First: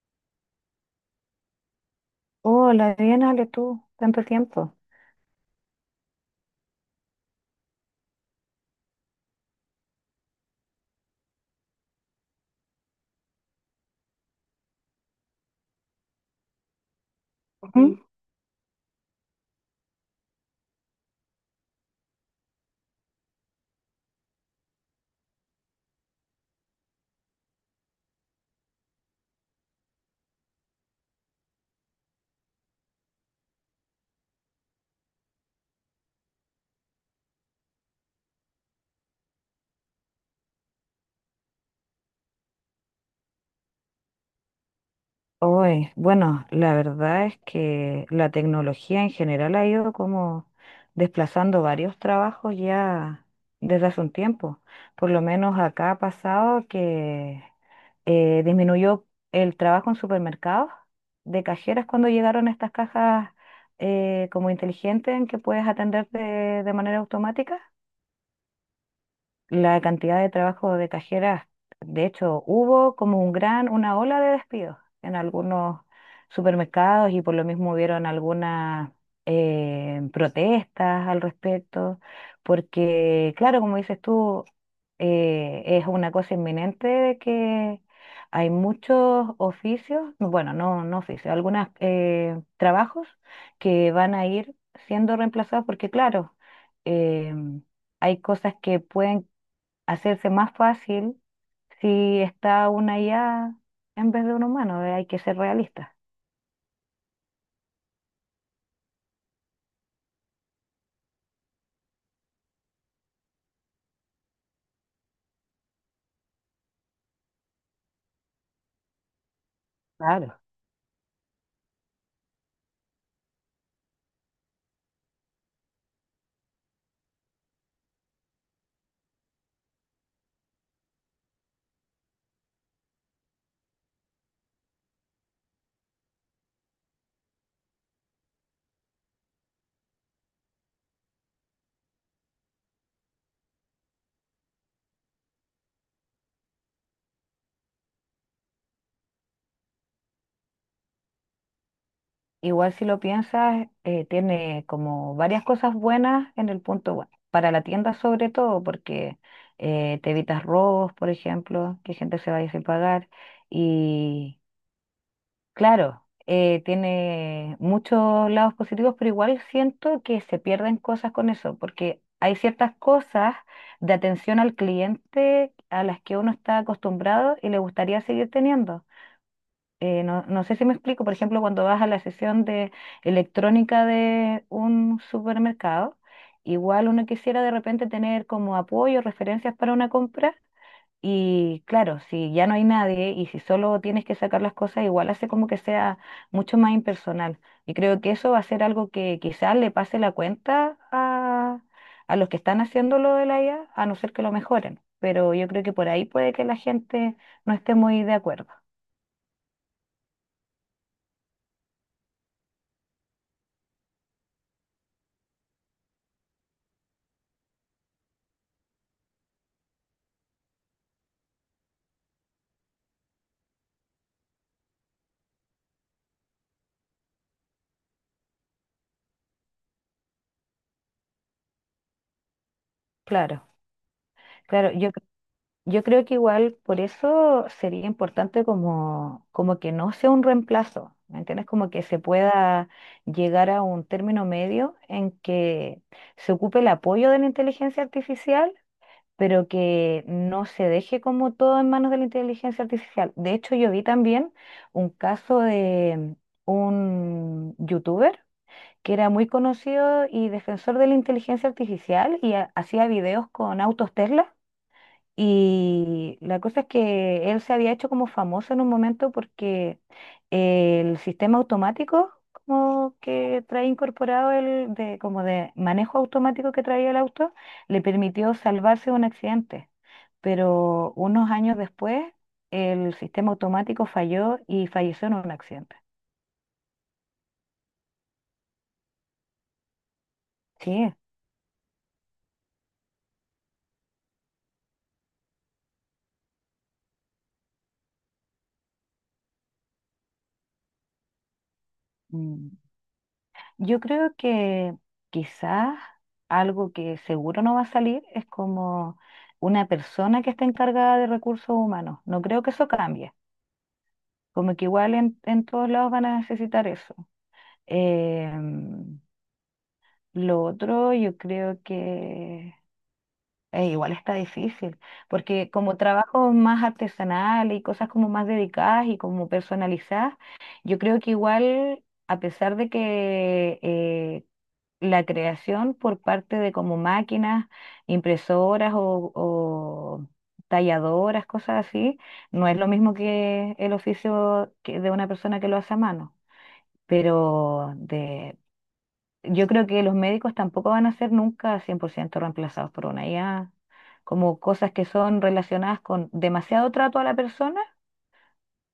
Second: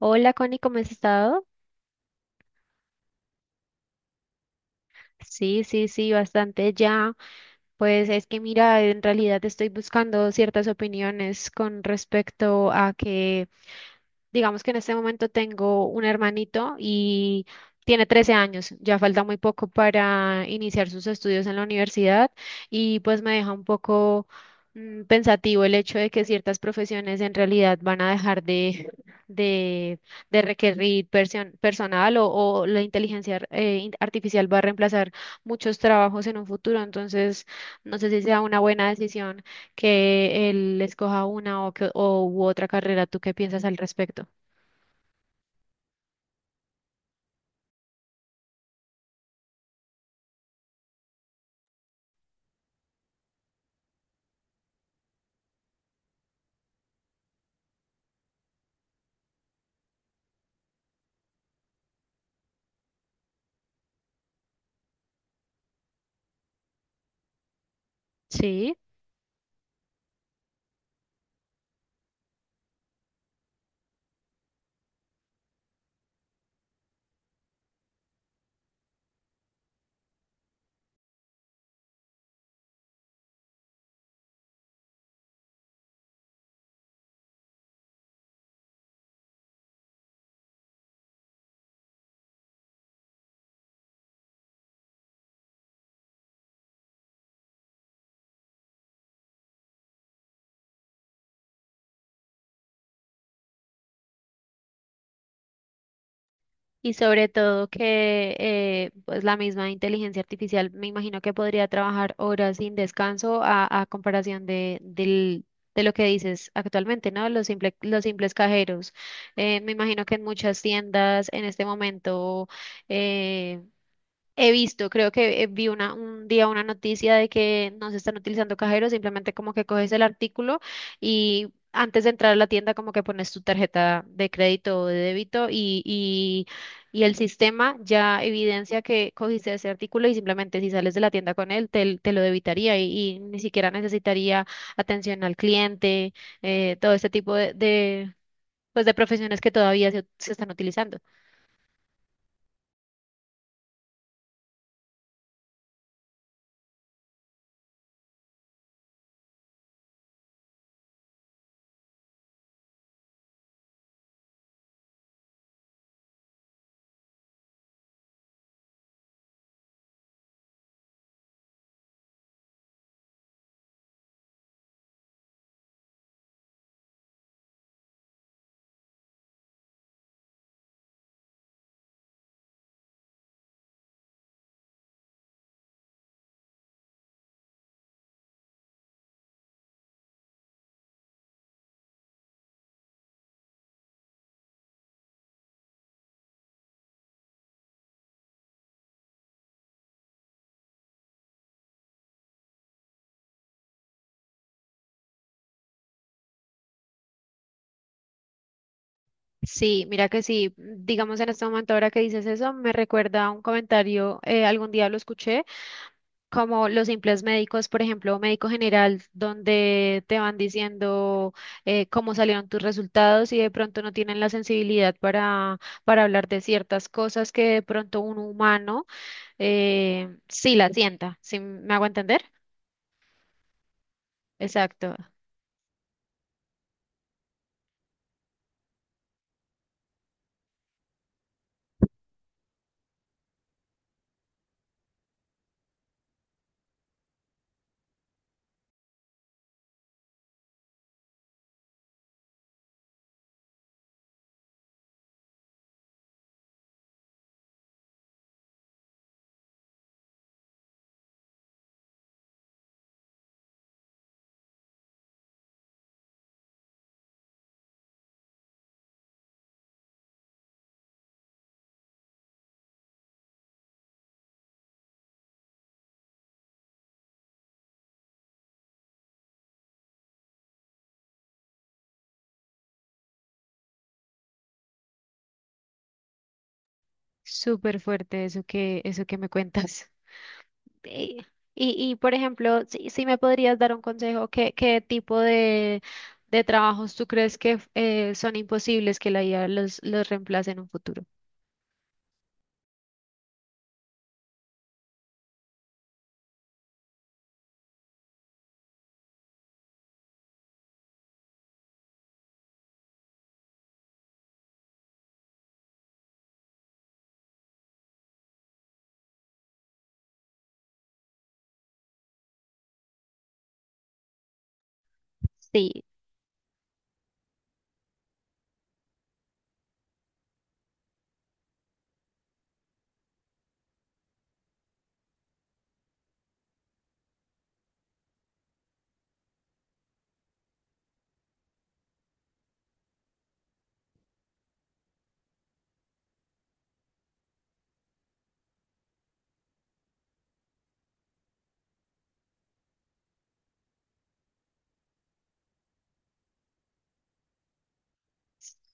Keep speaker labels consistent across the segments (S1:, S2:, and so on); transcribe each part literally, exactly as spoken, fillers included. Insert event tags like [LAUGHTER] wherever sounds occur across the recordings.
S1: Hola Connie, ¿cómo has estado?
S2: Hola, bien, Ale, tú, tanto tiempo.
S1: Sí, sí, sí, bastante ya. Pues es que mira, en realidad estoy buscando ciertas opiniones con respecto a que digamos que en este momento tengo un hermanito y
S2: Ujú.
S1: tiene trece años, ya falta muy poco para iniciar sus estudios en la universidad y pues me deja un poco mm, pensativo el hecho de que ciertas profesiones en realidad van a dejar de, de, de requerir persion- personal o, o la inteligencia eh, in- artificial va a reemplazar muchos trabajos en un futuro. Entonces no sé si sea una buena decisión que él escoja una o, que, o u otra carrera. ¿Tú qué piensas al respecto?
S2: Hoy, bueno, la verdad es que la tecnología en general ha ido como desplazando varios trabajos ya desde hace un tiempo. Por lo menos acá ha pasado que eh, disminuyó el trabajo en supermercados de cajeras cuando llegaron estas cajas eh, como inteligentes en que puedes atender de de manera automática.
S1: Sí,
S2: La cantidad de trabajo de cajeras, de hecho, hubo como un gran, una ola de despidos en algunos supermercados y por lo mismo hubieron algunas eh, protestas al respecto, porque claro, como dices tú, eh, es una cosa inminente de que hay muchos oficios, bueno, no, no oficios, algunos trabajos que van a ir siendo reemplazados porque claro, em, hay cosas que pueden hacerse más fácil si está una I A en vez de un humano, eh, hay que ser realistas.
S1: y sobre todo que eh, pues la misma inteligencia artificial me imagino que podría trabajar horas sin descanso a, a comparación de, del, de lo que dices actualmente, ¿no? Los simple- los simples cajeros. Eh, me imagino que en
S2: Claro.
S1: muchas tiendas en este momento eh, he visto, creo que eh, vi una, un día una noticia de que no se están utilizando cajeros, simplemente como que coges el artículo y antes de entrar a la tienda como que pones tu tarjeta de crédito o de débito y, y, y el sistema ya evidencia que cogiste ese artículo y simplemente si sales de la tienda con él te, te lo debitaría y, y ni siquiera necesitaría atención al cliente. Eh, todo este tipo de, de, pues, de profesiones que todavía se se están utilizando.
S2: Igual si lo piensas, eh, tiene como varias cosas buenas en el punto, bueno, para la tienda sobre todo, porque eh, te evitas robos, por ejemplo, que gente se vaya sin pagar, y claro, eh, tiene muchos lados positivos, pero igual siento que se pierden cosas con eso, porque hay ciertas cosas de atención al cliente a las que uno está acostumbrado y le gustaría seguir teniendo. Eh, no, no sé si me explico, por ejemplo, cuando vas a la sesión de electrónica de un supermercado, igual uno quisiera de repente tener como apoyo, referencias para una compra y claro, si ya no hay nadie y si solo tienes que sacar las cosas, igual hace como que sea mucho más impersonal. Y creo que eso va a ser algo que quizás le pase la cuenta a, a los que están haciendo lo de la I A, a a no ser que lo mejoren. Pero yo creo que por ahí puede que la gente no esté muy de acuerdo.
S1: Sí, mira que sí, digamos en este momento ahora que dices eso, me recuerda a un comentario. Eh, algún día lo escuché, como los simples médicos, por ejemplo, médico general, donde te van diciendo eh, cómo salieron tus resultados y de pronto no tienen la sensibilidad para, para hablar de ciertas cosas que de pronto un humano eh, sí la sienta. ¿Sí me hago entender?
S2: Claro, claro. Yo
S1: Exacto,
S2: Yo creo que igual por eso sería importante como, como que no sea un reemplazo, ¿me entiendes? Como que se pueda llegar a un término medio en que se ocupe el apoyo de la inteligencia artificial, pero que no se deje como todo en manos de la inteligencia artificial. De hecho, yo vi también un caso de un youtuber que era muy conocido y defensor de la inteligencia artificial y ha- hacía videos con autos Tesla. Y la cosa es que él se había hecho como famoso en un momento porque el sistema automático como que trae incorporado el de como de manejo automático que traía el auto le permitió salvarse de un accidente. Pero unos años después el sistema automático falló y falleció en un accidente.
S1: súper fuerte eso que, eso que me cuentas.
S2: Sí.
S1: Y, y, y, por ejemplo, si, si me podrías dar un consejo, ¿qué, qué tipo de, de trabajos tú crees que eh, son imposibles que la I A los, los reemplace en un futuro?
S2: Mm. Yo creo que quizás algo que seguro no va a salir es como una persona que está encargada de recursos humanos. No creo que eso cambie. Como que igual en, en todos lados van a necesitar eso. Em, lo otro yo creo que eh, igual está difícil, porque como
S1: Sí,
S2: trabajos más artesanales y cosas como más dedicadas y como personalizadas, yo creo que igual, a pesar de que eh, la creación por parte de como máquinas, impresoras o, o talladoras, cosas así, no es lo mismo que el oficio que de una persona que lo hace a mano. Pero de, yo creo que los médicos tampoco van a ser nunca cien por ciento reemplazados por una I A, como cosas que son relacionadas con demasiado trato a la persona,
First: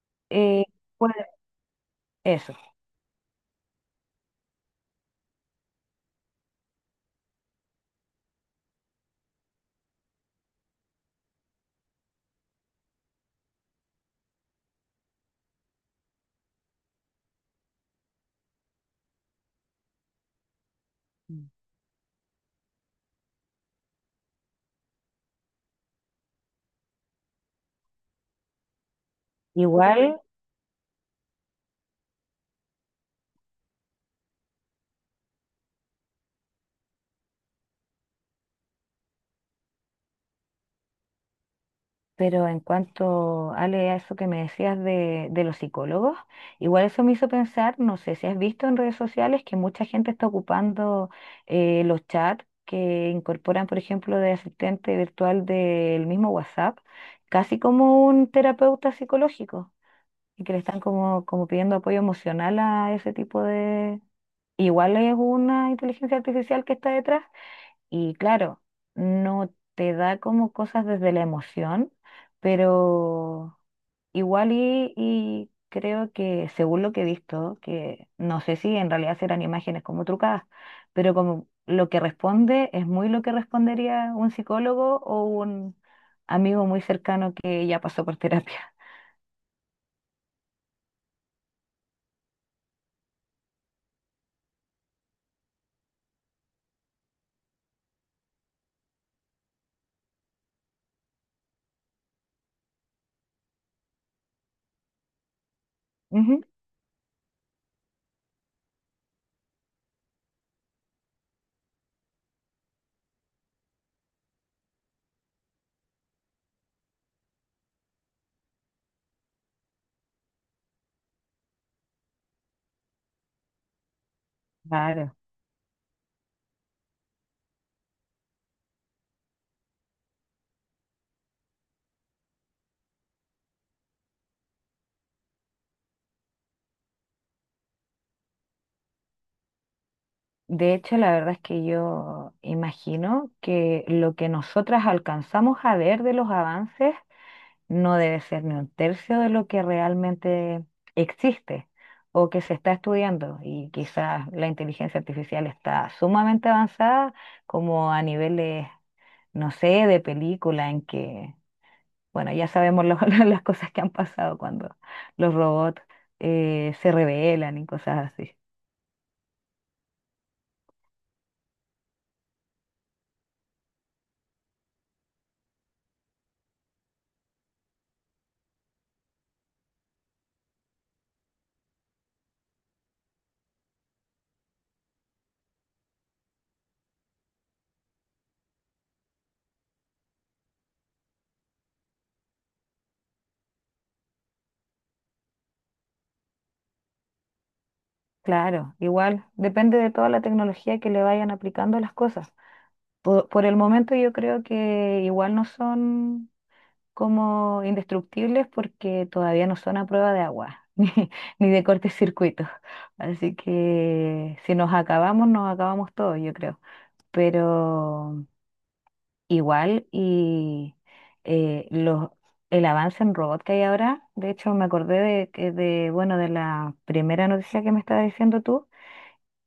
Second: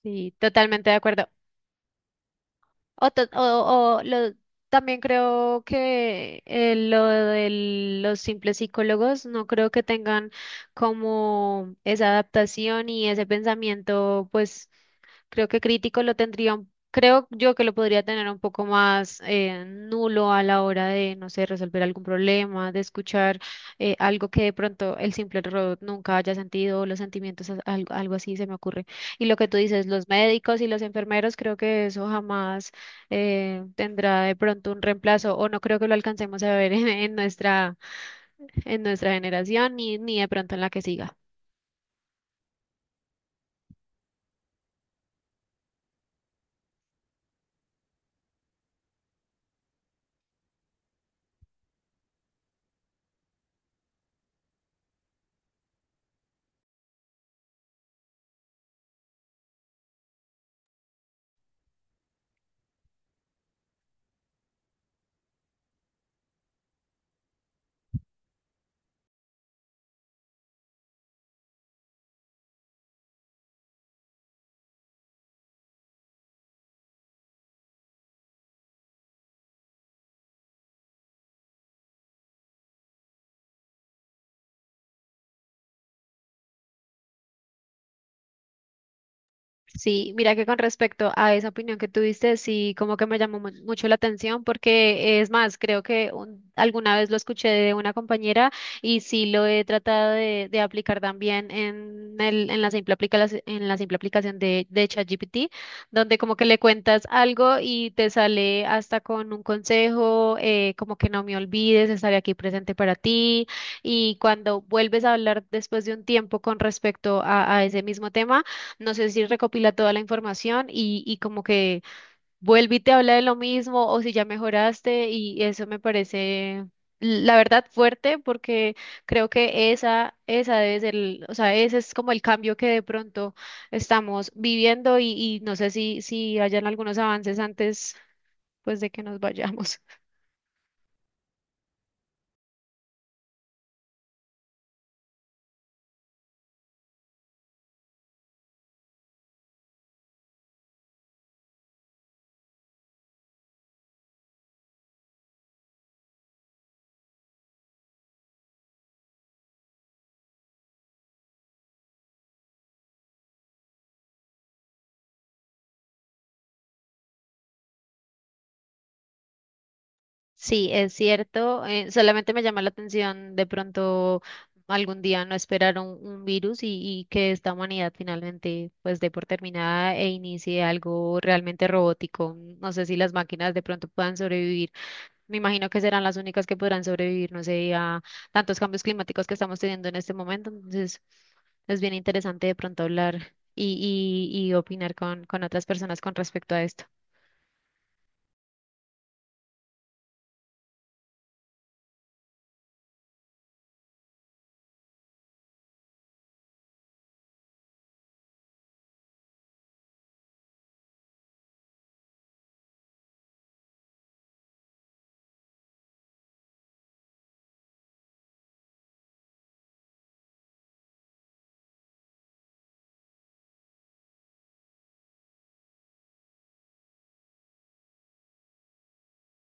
S1: sí,
S2: eh,
S1: totalmente de
S2: pues
S1: acuerdo.
S2: eso.
S1: O, ta- o- o lo- También creo que eh, lo de los simples psicólogos no creo que tengan como esa adaptación y ese pensamiento. Pues creo que crítico lo tendría, un- creo yo que lo podría tener un poco más eh, nulo a la hora de, no sé,
S2: Mm.
S1: resolver algún problema, de escuchar eh, algo que de pronto el simple robot nunca haya sentido, o los sentimientos, as- algo, algo así se me ocurre. Y lo que tú dices, los
S2: Igual,
S1: médicos y los enfermeros, creo que eso jamás eh, tendrá de pronto un reemplazo, o no creo que lo alcancemos a ver [LAUGHS] en, en nuestra, en nuestra generación, ni, ni de pronto en la que siga.
S2: pero en cuanto, Ale, a eso que me decías de, de los psicólogos, igual eso me hizo pensar, no sé si has visto en redes sociales que mucha gente está ocupando eh, los chats que incorporan, por ejemplo, de asistente virtual del mismo WhatsApp, casi como un terapeuta psicológico, y que le están como, como pidiendo apoyo emocional a ese tipo de... Igual es una inteligencia artificial que está detrás. Y claro, no te da como cosas desde la emoción, pero igual y, y creo que según lo que he visto, que no sé si en realidad serán imágenes como trucadas, pero como lo que responde es muy lo que respondería un psicólogo o un amigo muy cercano que ya pasó por [LAUGHS] terapia.
S1: Sí, mira que con respecto a esa opinión que tuviste, sí, como que me llamó mu- mucho la atención porque eh, es más, creo que un- alguna vez lo escuché de una compañera y sí lo he tratado de, de aplicar también en, el, en la simple aplicación, en la simple aplicación de, de ChatGPT, donde como
S2: Ujú,
S1: que le cuentas algo y te sale hasta con un consejo. Eh, como que no me olvides, estaré aquí presente para ti y cuando vuelves a hablar después de un tiempo con respecto a a ese mismo tema, no sé si recopila toda la información y, y como que vuelve y te habla de lo mismo o si ya mejoraste,
S2: claro.
S1: y eso me parece, la verdad, fuerte, porque creo que esa, esa debe ser, el- o sea, ese es como el cambio que de pronto estamos viviendo. Y, y no sé si, si hayan algunos avances antes pues de que nos vayamos.
S2: De hecho, la verdad es que yo imagino que lo que nosotras alcanzamos a ver de los avances no debe ser ni un tercio de lo que realmente existe o que se está estudiando. Y quizás la inteligencia artificial está sumamente avanzada, como a niveles, no sé, de película, en que, bueno, ya sabemos lo- [LAUGHS] las cosas que han pasado cuando los robots eh, se rebelan y cosas así.
S1: Sí, es cierto. Eh, solamente me llama la atención de pronto algún día no esperar un, un virus y, y que esta humanidad finalmente pues dé por terminada e inicie algo realmente robótico. No sé si las máquinas de pronto puedan sobrevivir. Me imagino que serán las únicas que podrán sobrevivir, no sé, a tantos cambios climáticos que estamos teniendo en este momento. Entonces, es bien interesante de pronto hablar y, y, y opinar con, con otras personas con respecto a esto.
S2: Claro, igual depende de toda la tecnología que le vayan aplicando las cosas. Por, por el momento yo creo que igual no son como indestructibles porque todavía no son a prueba de agua [LAUGHS] ni, ni de cortocircuitos. Así que si nos acabamos, nos acabamos todos, yo creo. Pero igual y eh, los, el avance en robot que hay ahora, de hecho me acordé de, que- de, bueno, de la primera noticia que me estabas diciendo tú,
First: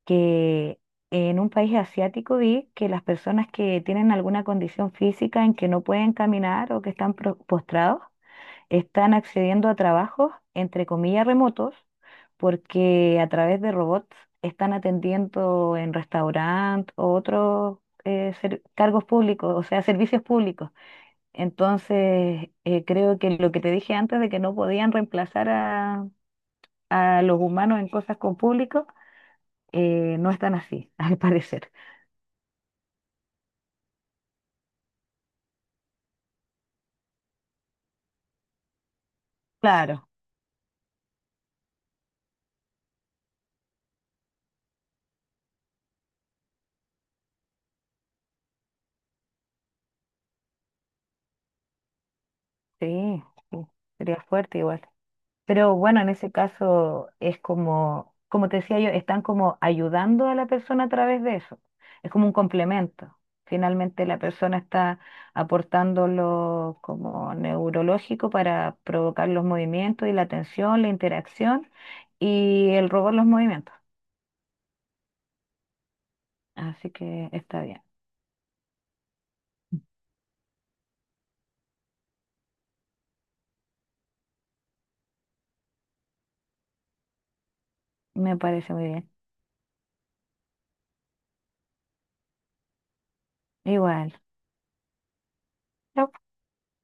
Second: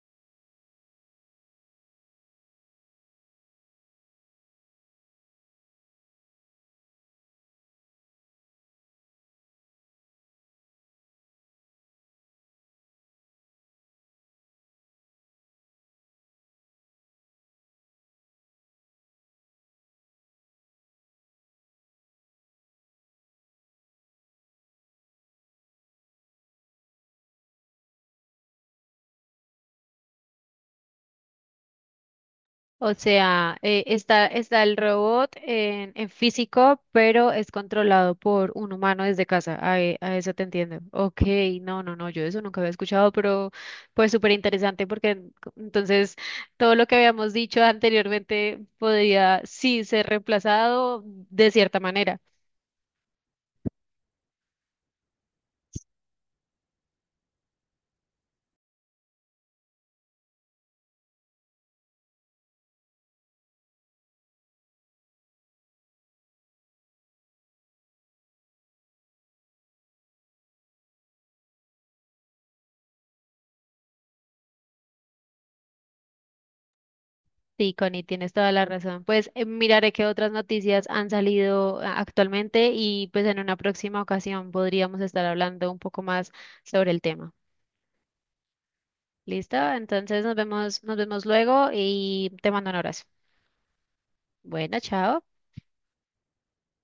S2: que en un país asiático vi que las personas que tienen alguna condición física en que no pueden caminar o que están pro- postrados, están accediendo a trabajos, entre comillas, remotos, porque a través de robots están atendiendo en restaurantes o otros eh, ser- cargos públicos, o sea, servicios públicos. Entonces, eh, creo que lo que te dije antes de que no podían reemplazar a, a los humanos en cosas con público, eh, no están así, [LAUGHS] al parecer.
S1: O sea, eh, está, está el robot en, en físico, pero es controlado por un humano desde casa. A, e-
S2: Claro,
S1: a eso te entiendo. Ok, no, no, no, yo eso nunca había escuchado, pero pues súper interesante porque en- co- entonces todo lo que habíamos dicho anteriormente podría sí ser reemplazado de cierta manera.
S2: sí, sí, sería fuerte igual. Pero bueno, en ese caso es como, como te decía yo, están como ayudando a la persona a través de eso. Es como un complemento. Finalmente la persona está aportando lo como neurológico para provocar los movimientos y la tensión, la interacción y el robot los movimientos. Así que está
S1: Sí,
S2: bien.
S1: Connie, tienes toda la razón. Pues eh, miraré qué otras noticias han salido, ah, actualmente, y pues en una próxima ocasión podríamos estar hablando un poco más sobre el tema.
S2: Me parece muy bien.
S1: Listo, entonces nos vemos, nos vemos luego y te mando un abrazo.
S2: Igual.
S1: Bueno, chao.
S2: Chao.